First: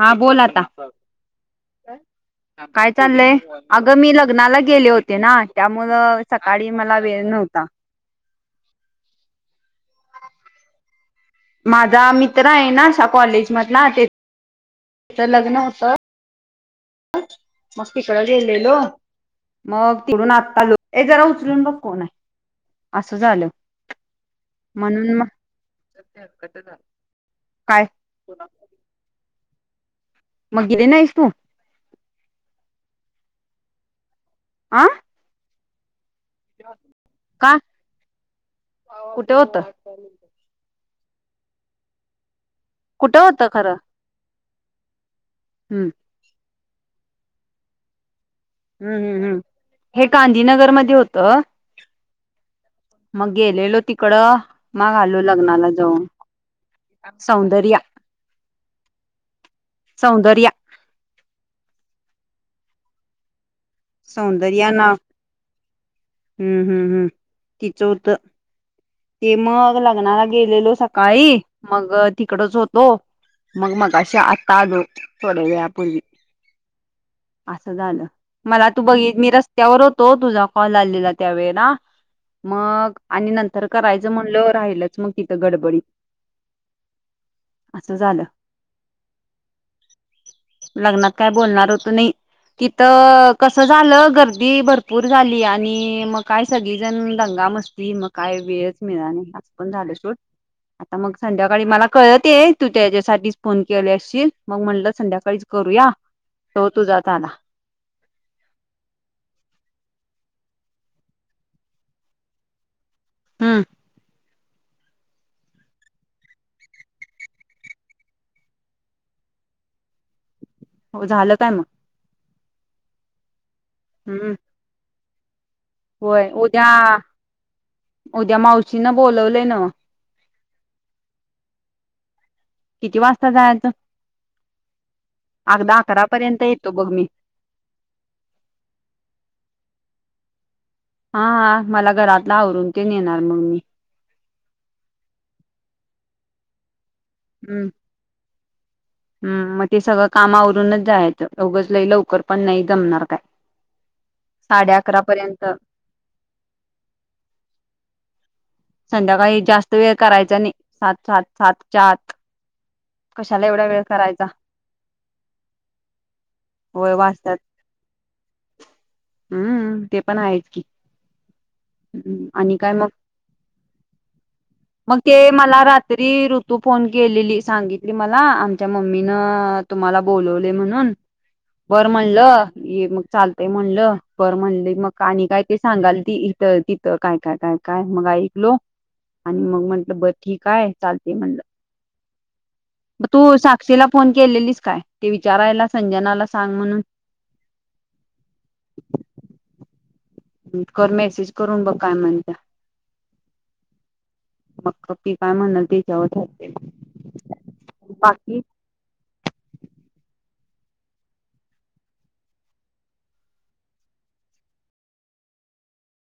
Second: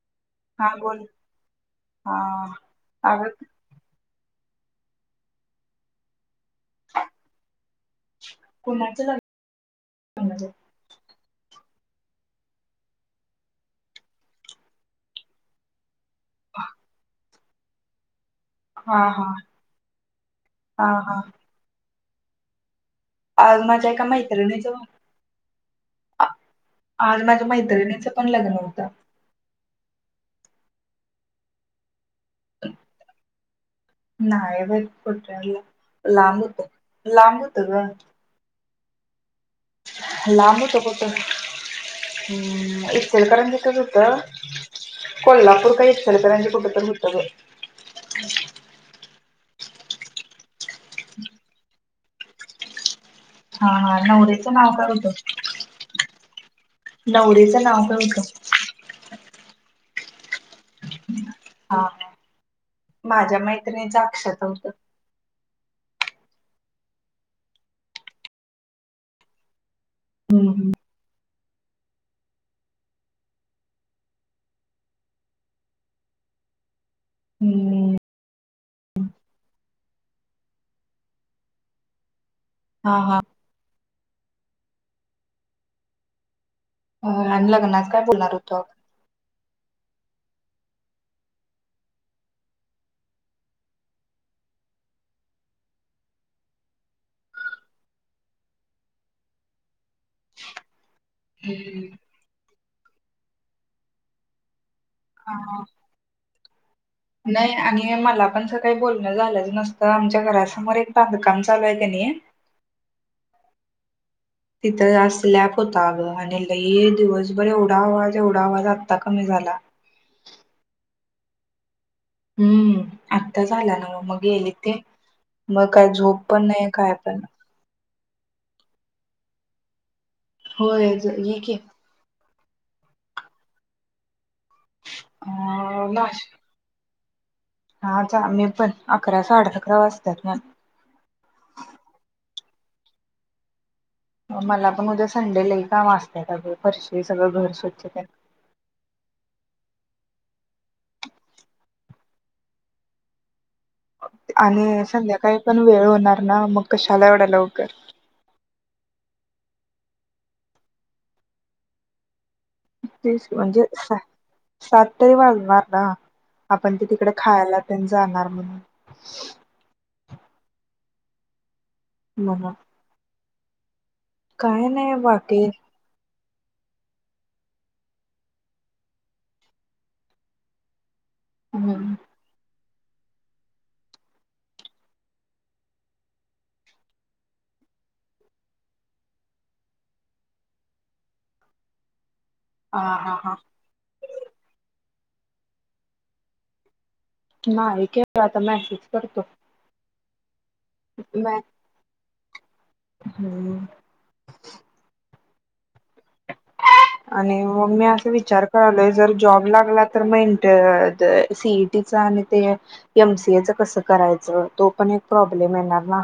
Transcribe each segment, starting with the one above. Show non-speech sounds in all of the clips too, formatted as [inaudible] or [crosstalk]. हा बोल आता... हा बोल हा काय अग चाललंय अगं मी लग लग्नाला गेले होते ना त्यामुळ सकाळी मला वेळ नव्हता कोणाच झा माझा मित्र आहे ना कॉलेजमधला तेच लग्न होत ह मग तिकड गेलेलो हा मग तिकडून आत्ता लो हा हे जरा उचलून बघ कोण आहे असं झालं आग माझय का मैत्र नाही जव म्हणून मग आज माझ्या काय मैत्रिणीच पण लग्न होत मगि दे ना यसू नाहीय ब आ कुठला लांबत लांबूत ग हो लांब होत होत हम् एक कुठं होतं सलकरण खरं घेतच होत कोल्हापूर हम्म काही एकक्षलकरांचे कुठ तररी होत ग हम्म हम् हम्म हे गांधीनगरमध्ये होतं मग हा गेलेलो हा तिकड नवरीचं नाव माग आलो लग्नाला जाऊन नवरेचं सौंदर्या नाव का होतं सौंदर्य हा माझ्या माहिती सौंदर्या ना हम्म हम्म हम्म तिचं होतं ते मग ला लग्नाला हम्म गेलेलो सकाळी मग तिकडच होतो मग मघाशी आता आलो थोड्या वेळापूर्वी हम्म असं हम्म झालं मला तू बघितली मी रस्त्यावर होतो तुझा कॉल आलेला त्यावेळेला मग हा हा आणि नंतर [unintelligible] म्हणलं राहिलच मग तिथ गडबडी [unintelligible] असं काय झालं बोलणार होतो लग्नात काय बोलणार होतो नाही तिथ कस झालं गर्दी भरपूर झाली आणि मग काय सगळीजण दंगा [unintelligible] मग काय वेळच [unintelligible] [unintelligible] [unintelligible] आता मग संध्याकाळी आपण मला कळलं ते आहे तू त्याच्यासाठीच फोन केले असशील मग म्हणलं संध्याकाळीच हा करूया तो तुझाच आला नाही आणि मला पण सकाळी बोलणं झालंच नसतं आमच्या घराच समोर एक बांधकाम चालू आहे की नाही हम तिथं आज स्लॅप होता अगं आणि लई दिवसभर एवढा आवाज एवढा आवाज आत्ता कमी झाला हो झालं काय मग हम्म आता झाला ना मग गेले ते मग काय झोप होय पण उद्या नाही काय [unintelligible] उद्या मावशीन बोलवलंय [unintelligible] होय [unintelligible] की किती वाजता जायच आगदा अं, अकरा नाश- पर्यंत येतो बघ मी हा जा मी पण अकरा साडे अकरा वाजता [unintelligible] हा हा मला घरातला आवरून ते नेणार मग मी मला पण उद्या संडेलाही काम असतय अग फरशी सगळं घर स्वच्छ हम् मग ते सगळं काम आवरूनच जायचं उगच लै लवकर पण नाही जमणार [unintelligible] साडे आणि अकरा संध्याकाळी पर्यंत पण वेळ होणार ना मग कशाला एवढ्या लवकर संध्याकाळी जास्त वेळ करायचा नाही सात सात सातच्या आत [unintelligible] कशाला म्हणजे एवढा वेळ करायचा सात तरी वाजणार ना आपण [unintelligible] होय तिकडे वाजतात खायला [unintelligible] जाणार [unintelligible] हम्म ते पण आहेच की म्हणून आणि काय मग काय नाही मग ते बाकी मला रात्री तू फोन केलेली सांगितली मला आमच्या मम्मीनं तुम्हाला बोलवलंय म्हणून बरं हम्म म्हणलं ये मग चालतंय म्हणल बरं म्हणले मग आणि काय ते सांगाल त इथं तिथं काय काय काय काय मग ऐकलो आणि मग म्हंटलं बर ठीकाय चालते म्हणलं हा मग हा तू हा साक्षीला फोन केलेलीस काय ते विचारायला संजनाला सांग म्हणून नाही केला आता मेसेज करतो कर मेसेज मॅ करून बघ काय म्हणत्या मग [inaudible] ती काय म्हणल ते आणि मग मी अस बाकी विचार कारलोय जर जॉब लागला तर मग इं सीईटीचा आणि ते एमसीए कसं करायचं तो पण एक प्रॉब्लेम [unintelligible]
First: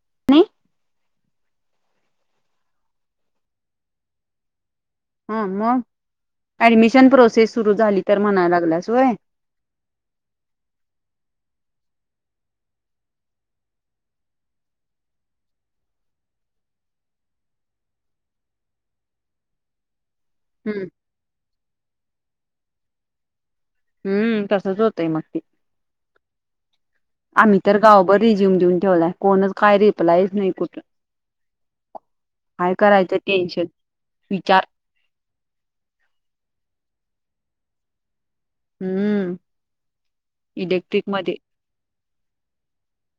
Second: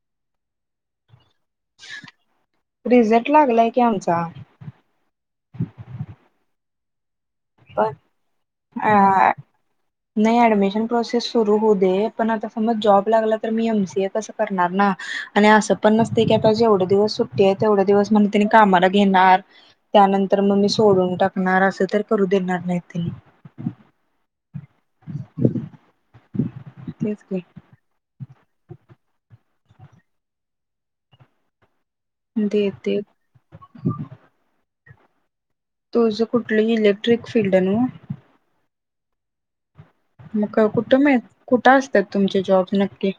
[unintelligible] रिझल्ट लागलाय की आमचा ह मग ऍडमिशन प्रोसेस सुरू झाली तर म्हणायला लागल्यास व्हय. अ नाही अऍडमिशन प्रोसेस सुरू होऊदे पण आता जौब लागला तर हि एम सी ए कसं करणार ना एवढे दिवस सुट्टी आहे तेवढ दिवस म्ह कामाला घेणार त्यानंतर तर मग मी हम्म सोडून टाकणार असं तर करू देणार नाही त हम्म तसच होतंय मगकी तेच की आम्ही तर गावभर रिझ्यूम देऊन ठेवलाय कोणच काय रिपलाहीच नाही कुठ ते काय ते करायचं टेन्शन विचार तुझं कुठलंही इलेक्ट्रिक फीलल््डण हम्म म इलेक्ट्रिक कुठुब आहे मध्ये. कुठं असतात तुमचे जॉब् नक्की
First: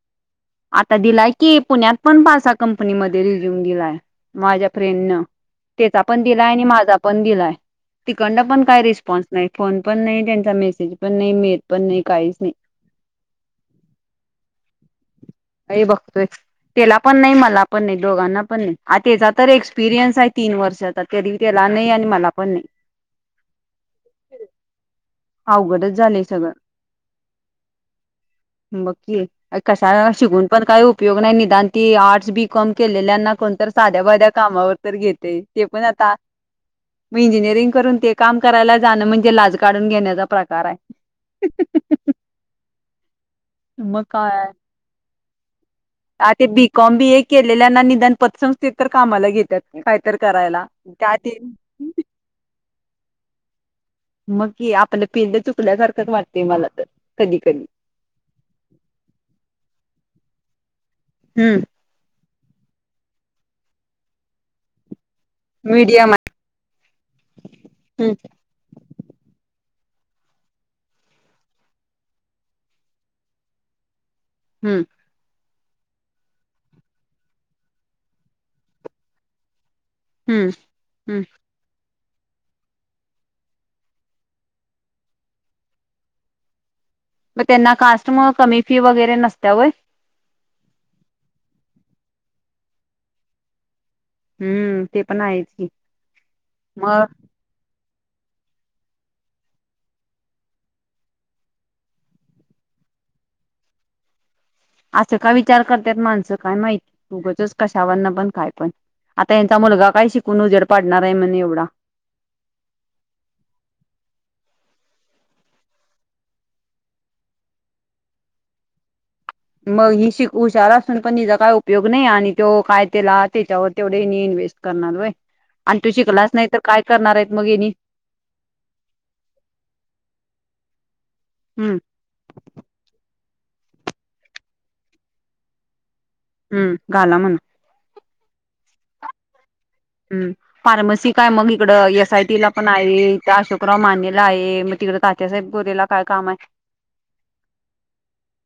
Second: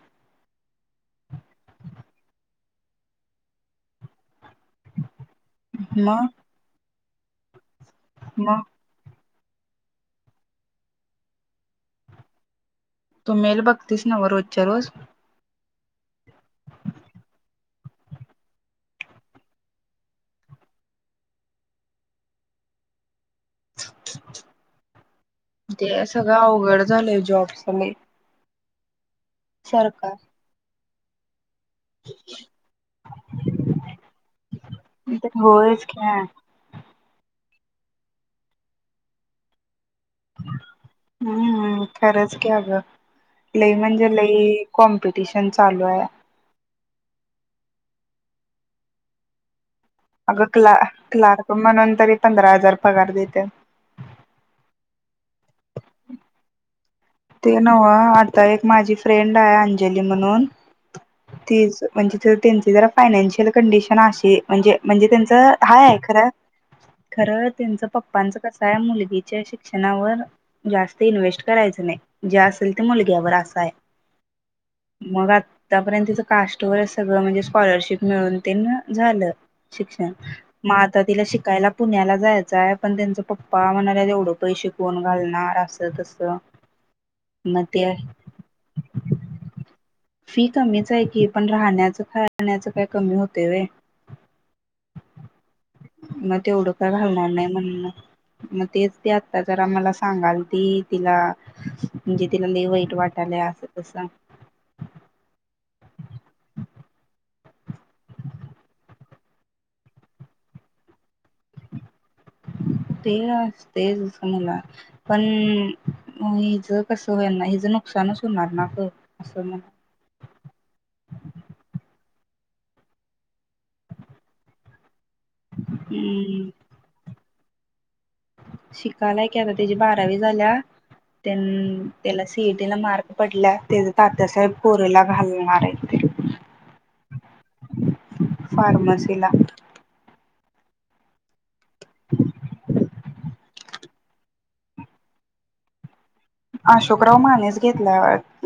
आता दिलाय की पुण्यात पण पाारसा कंपनीमध्ये रिझ्यूम दिलाय माझ्या फ्रेंड न त्याचा पण मग दिलाय आणि माझा पण दिलाय तिकंड मग पण काही रिस्पॉन्स नाही फोन पण नाही त्यांचा मेसेज पण नाही मेल पण नाही काहीच नाही तू मेल बघतीस नव रोजच्या रोज का बघतोय त्याला पण नाही मला पण नाही दोघांना पण नाही त्याचा तर एक्सपिरियन्स आहे तीन तीन वर्ष तरी त्याला नाही आणि मला पण नाही अवघडच ते झालंय सगळं अवघड झालंय जॉबस बगकी कशा शिकून पण काही उपयोग नाही नि दान ते आर्ट्स बीकॉम केलेल्यांना कोणत साध्या बाध्या कामावर तर घेते ते पण होयच की आता मग इंजिनिअरिंग करून ते काम करायला जाणं म्हणजे लाज काढून घेणं प्रकार हम्म आहे खरंच की अगं लई मग म्हणजे काय लई कॉम्पिटिशन चालू आहे आ ते बीकॉम बी हे केलेल्याना निधन पतसंस्थेत तर कामाला घेतात काय तर अगं करायला क्ला त्या ते क्लार्क म्हणून तरी पंधरा हजार पगार देत मग आपलं पेले चुकल्यासारखंच वाटते मला तर कधी ते कधी. नव आता एक माझी फ्रेंड आहे अंजली म्हणून हम्म तेच म्हणजे त्यां जरा फायनान्शियल कंडिशन म्हणजे म्हणजे त्यां तर हाय आहे मीडियम खर खर त्यांचं आहे. हम्म पप्पांच कस आहे मुलगीचेिक शिक्षणावर जास्त इन्व्हेस्ट करायच नाही जे असेल ते मुलग्यावर असा आहे हम्म मग आ आतापर्यंत तिचं कास्ट वगैरे सगळं म्हणजे स्कॉलरशिप मिळून ते झालं शिक्षण हम्म माता तिला हम्म शिकायला पुण्याला जायचंय पण त्यांच पप्पा म्हणाले तेवढं पै शिकून घालणार असं तस मग त्यांना कास्ट मुळ कमी फी वगैरे नसत्या वय फी कमीच आहे की पण राहण्या राहण्याचं काय कमी होते व हम्म ते पण आहेची मग तेवढं का घालणार नाही म्हणण मग तेच ते आता जरा मला सांगाल ती तिला म्हणजे तिला ल वाईट वाट भले आ अस तस असं का विचार करतात माणसं काय माहिती उगचच कशावरना पण काय पण आता यांचा मुलगा काय शिकून उजेड पाडणार आहे म्हण एवढा ते तेचमला पण म हिजं कसं होईल ना हिचं नुकसानच होणार ना फ मग ही शिक हुशार असून पण तिचा काय उपयोग नाही आणि तो काय तेला त्याच्यावर तेवढे इन्व्हेस्ट करणारय आणि तू शिकलाच नाही तर काय करणार आहे मग हेनी शिकालायक आता त्याची बारावी झाल्या हम्म त्यांन तेला सीटीला मार्ग पडल्या ते तात्यासाहेब पोरेला घालणार आहे हम्म घाला म्हण फार्मसी ला फार्मसी काय मग इकड एस आय टीला पण आहे हित अशोकराव मान्यला आहे मग तिकड साहेबोरीला [unintelligible] का अशोकराव मानेच घेतला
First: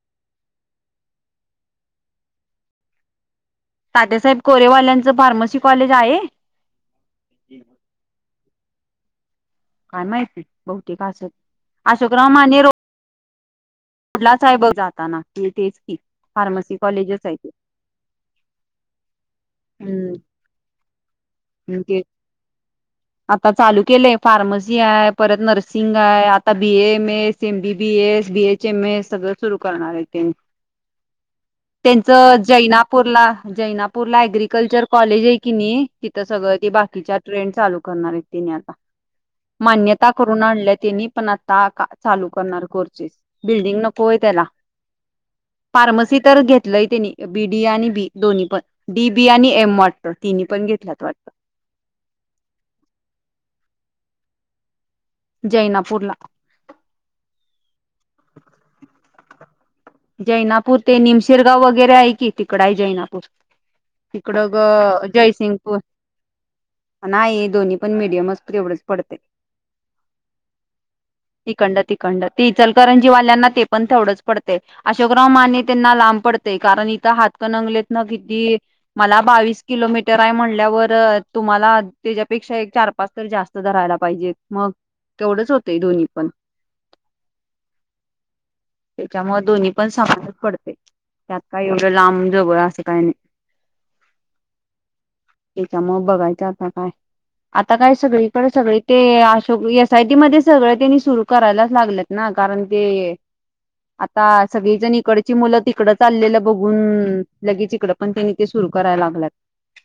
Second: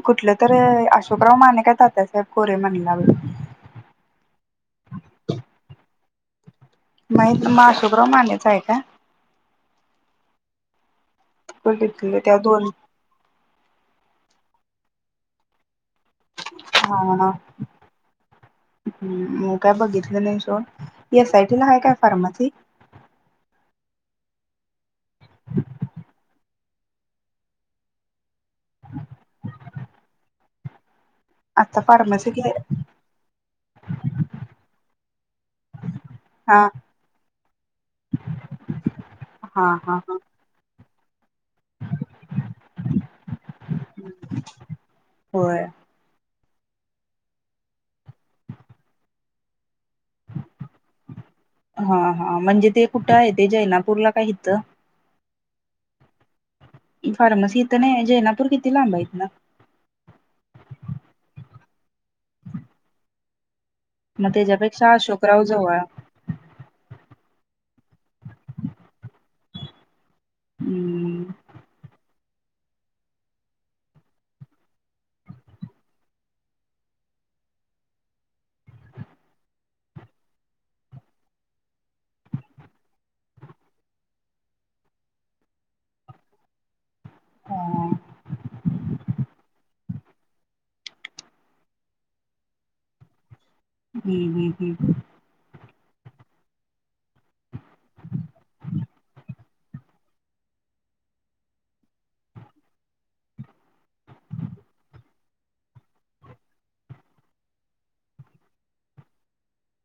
कुठलं तररी अशो सुुप्रा माने्य काय तात्यासाहेब कोरे म्हणलाग तात्यासाहेब कोरेवाल्यांचं फार्मसी कॉलेज आहे माह [unintelligible] मग अशोकराव मानेच आहे का काय माहिती बहुतेक असलं अशोक तिथले राव त्या माने दोन कुठलाच आहे बघ जाताना की तेेच की फार्मसी कॉलेजच आहे ते ह् मग काय बघितलं हम्म नाही सोड एस आय टी आय काय ते फार्मसी आता चालू केले फार्मसी आहे परत नर्सिंग आहे आता B A M S M B B S B S जचे [unintelligible] मे सगळं सुरू करणार आहे ते आता त्यांच फार्मसी किती जैनापूरला जैनापूरला अग्रिकल्चर कॉलेज आहे की नाही तिथं सगळं हा बाकीच्या ट्रेंड चालू करणार आहेत आता हा हा मान्यता हा करून आणल्यात तेनी पण आता चालू करणार कोर्चेस बिल्डिंग नकोय त्याला होय फार्मसी तर घेत त्यानी बी डी आणि बी दोन्ही पण डी बी आणि एम मॉट हा हा म्हणजे ते कुठे आहे ते जैना पूरला काय हित जैनापूर ला फारमसी तर नाहील जैनापूर किती लांब हितंन गाव वगैरे आहे की तिकड आहे जैनापूर मग तिकडं त्याच्यापेक्षा ग अशोकराव जवळ जयसिंगपूर नाही दोन्ही पण मडियम असत एवढच पडते हम्म इकड तिकडं करंजीवाल्यांना ते पण तेवढंच पडतय अशोकराव माने त्यांना लांब पडतेय कारण इथं हातकनंगले क [unintelligible] मला बावीस किलोमीटर म्हणल्यावर तुम्हाला तेज्यापेक्षा चार पाच तरी जास्त धरायला पाहिजेत मग तेवढंच होतय दोन्ही पण हा त्याच्यामुळे दोन्ही पण समजच पडते त्यात काय एवढं लांब जवळ असं काही नाही जी जी जी [unintelligible] त्याच्या मग बघायचं आता काय आता काय सगळीकडे सगळी ते सगळी एस आय टी मध्ये सगळ त्यांनी सुरू करायलाच लागलेत ना कारण ते आता सगळीजण इकडची मुलं तिकडचाललेलं बघून लगेच इकडं पण त्यांनी ते सु कराय लागल्यात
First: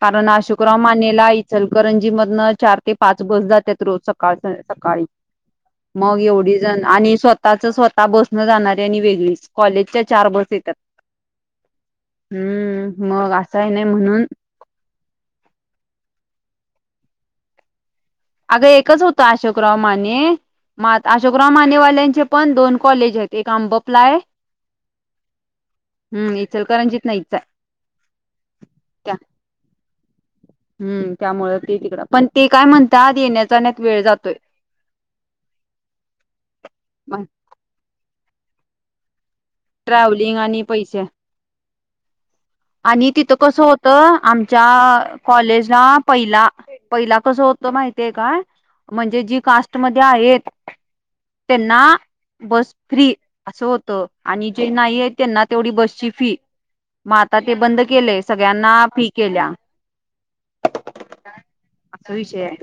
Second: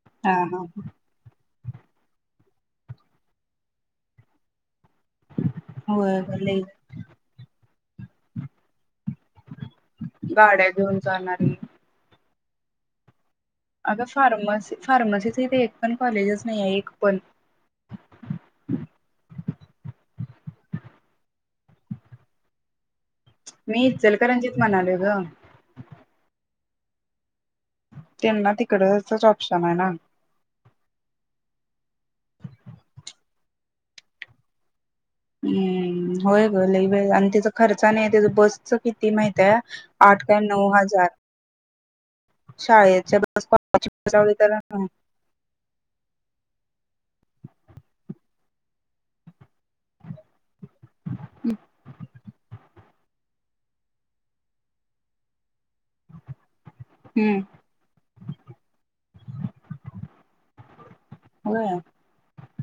कारण हा हा अशोकराव मानेला इचलकरंजी मधनं चार ते पाच बस जातात रोज सकाळच सकाळी मग होय एवढी लई जण आणि स्वतः स्वतःच स्वतः बस न जाणारे आणि वेगळीच कॉलेजच्या चार बस गाड्या येतात घेऊन जाणारी हम्म मग असं आहे नाही अग म्हणून फार्मसी फार्मसीच इथे एक पण कॉलेजेस नाही आहे एक पण अगं एकच होत अशोकराव माने म अशोकराव मानेवाल्यांचे पण दोन कॉलेज आहे एक मी आंबपला आहे इचलकरंजीत म्हणालोय ग हम इचल करंजित नाईच आय त्यांना तिकडंचच ऑप्शन आहे ना हम्म त्यामुळे ते तिकडं पण ते काय म्हणतात येण्याचाण्यात वेळ जातोय हम्म होय ग लय वेळ मग आणि त्याचा खर्चा नाही त्याच बसच किती माहित आठ का नऊ हजार ह [inaudible] आणि शाळेच्या तिथं बस कस होत कॉलेजची बस लावली तर आमच्या कॉलेजला पहिला पहिला कस हो होतो माहितीय काय म्हणजे जी कास्ट मध्ये आहेत हम्म त्यांना बस फ्री असं होतं आणि जे नाही आहेत त्यांना तेवढी बसची फी मग आता ते बंद केलेय सगळ्यांना फी केल्या. होय असं विषय हाय.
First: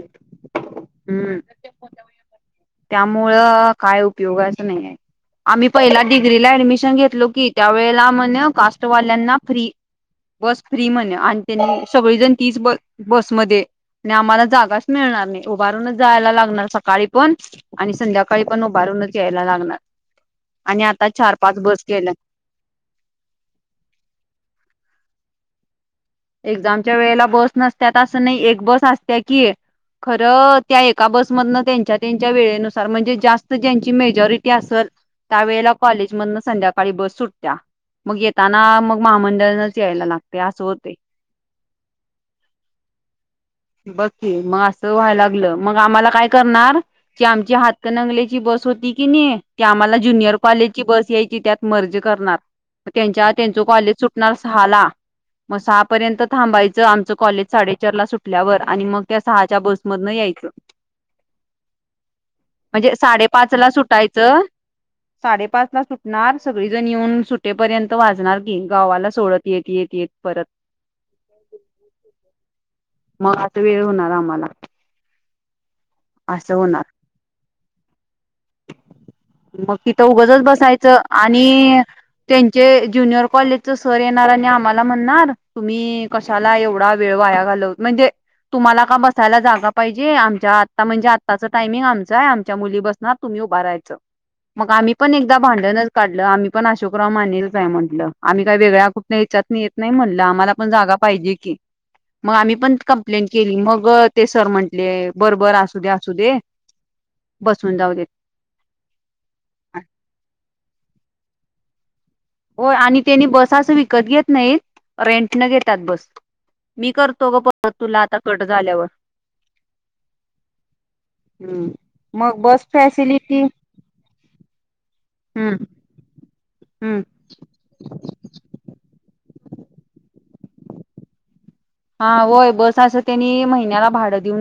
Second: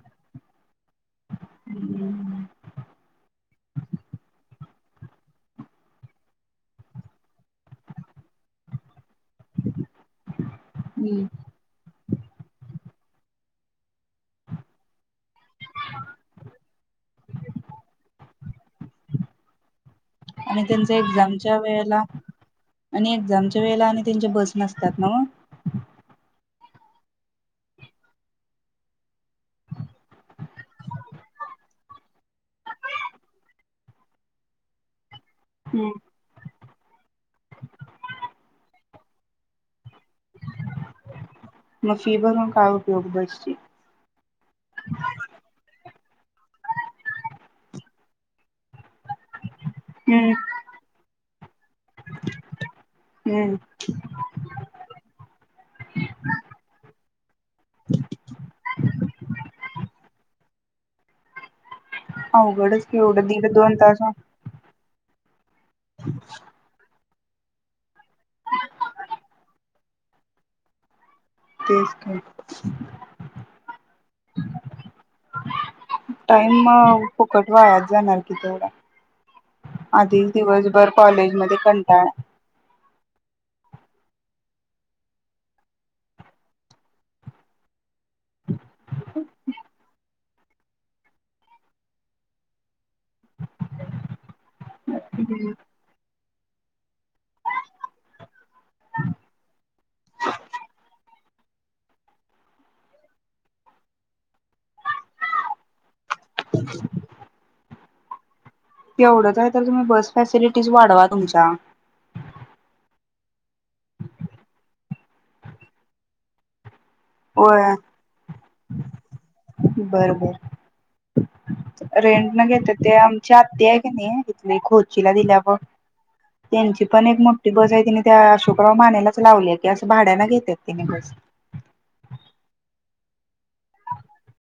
हम्म हम्म त्यामुळं काय उपयोगाचं नाही आहे. आम्ही पहिला डिग्रीला ऍडमिशन घेतलो की त्यावेळेला म्हण कास्ट वाल्या ल्याना फ्री बस फ्री म्हण आणि त्यांनी सगळीजण तीच बस बसमध्ये आणि आम्हाला जागाच मिळणार नाही उभारूनच जायला लागणार सकाळी पण आणि संध्याकाळी पण उभारून नच यायला लागनार. आणि त्यांचे एक्झामच्या वेळेला आणि एक्झामच्या वेळेला आणि त्यांच्या बस नसतात न्हव एक्झामच्या वेळेला बस नसत्यात असं नाही एक बस असतीया की खरं त्या एका बसमधन त्यांच्या त्यांच्या वेळेनुसार म्हणजे जास्त ज्यांची मेजॉरिटी असल त्या वेळेला मग कॉलेजमधनं संध्याकाळ काळी बस सुटत्या मग येताना मग महामंडळनच यायला लागतय असं होतय. म फि भरून काय उपयोग बसची बग की मग असं व्हायला लागलं मग आम्हाला काय करणार की आमची हात कनंगलेची बस होती की नाही ती आम्हाला हम्म ज्युनियर कॉलेजची बस यायची त्यात मर्ज करणार. त्यांच्या हम्म त्यांच कॉलेज सुटणार सहाला म स पर्यंत थांबायचं आमचं कॉलेज साडेचार ला सुटल्यावर आणि मग त्या सहाच्या बसमधन यायचं. अवघडच म्हणजे की एवढं दीड साडेपाचला दोन तास सुटायचं. साडेपाचला सुटणार सगळीजण येऊन सुटेपर्यंत वाजणार की गावाला सोडत एक एक एक परत तेच की मग आता वेळ होणार आम्हाला असं टाइम होणार फुकट वाया जाणार की तेवढा मग तिथं आधीच उघचच दिवसभर बसायचं कॉलेजमध्ये आणि कंटाळा त्यांचे ज्युनियर कॉलेजच सर येणार आणि आम्हाला म्हणणार तुम्ही कशाला एवढा वेळ वाया घाल म्हणजे तुम्हाला का बसायला जागा पाहिजे आमच्या आता म्हणजे आत्ताचं टायमिंग आमचं आहे आमच्या मुली बसणार. तुम्ही उभारायच मग आम्ही पण एकदा भांडणच काढलं आम्ही पण अशोक [unintelligible] हाय म्हटलं आम्ही काही वेगळ्या कुठल्या ह्यच्यातन येत नाही म्हटलं आम्हाला पण जागा पाहिजे. मग आम्ही पण कंप्लेंट केली मग ते सर म्हंटले बर बर असू दे असू दे बसून जाऊ दे. तेवढंच आहे तर तुम्ही बस फॅसिलिटीज वाढवा तुमच्या होय आणि त्यांनी बस अस विकत घेत नाहीत रेंट न घेतात बस मी करतो ग होय परत तुला आता कट झाल्यावर बर बर हम्म. रेंट मग न बस घेत्यात ते आमची फॅसिलिटी अत्ती आहे कनी इथं खोचीला दिलीया हम्म बग त्यांची हम्म पण एक मोठी बस आहे तिने त्या अशोकराव मानेलाच लावली आहे की असं भाड्याना घेत्यात त्यांनी बस हा होय बस असं त्यांनी महिन्याला भाडं देऊन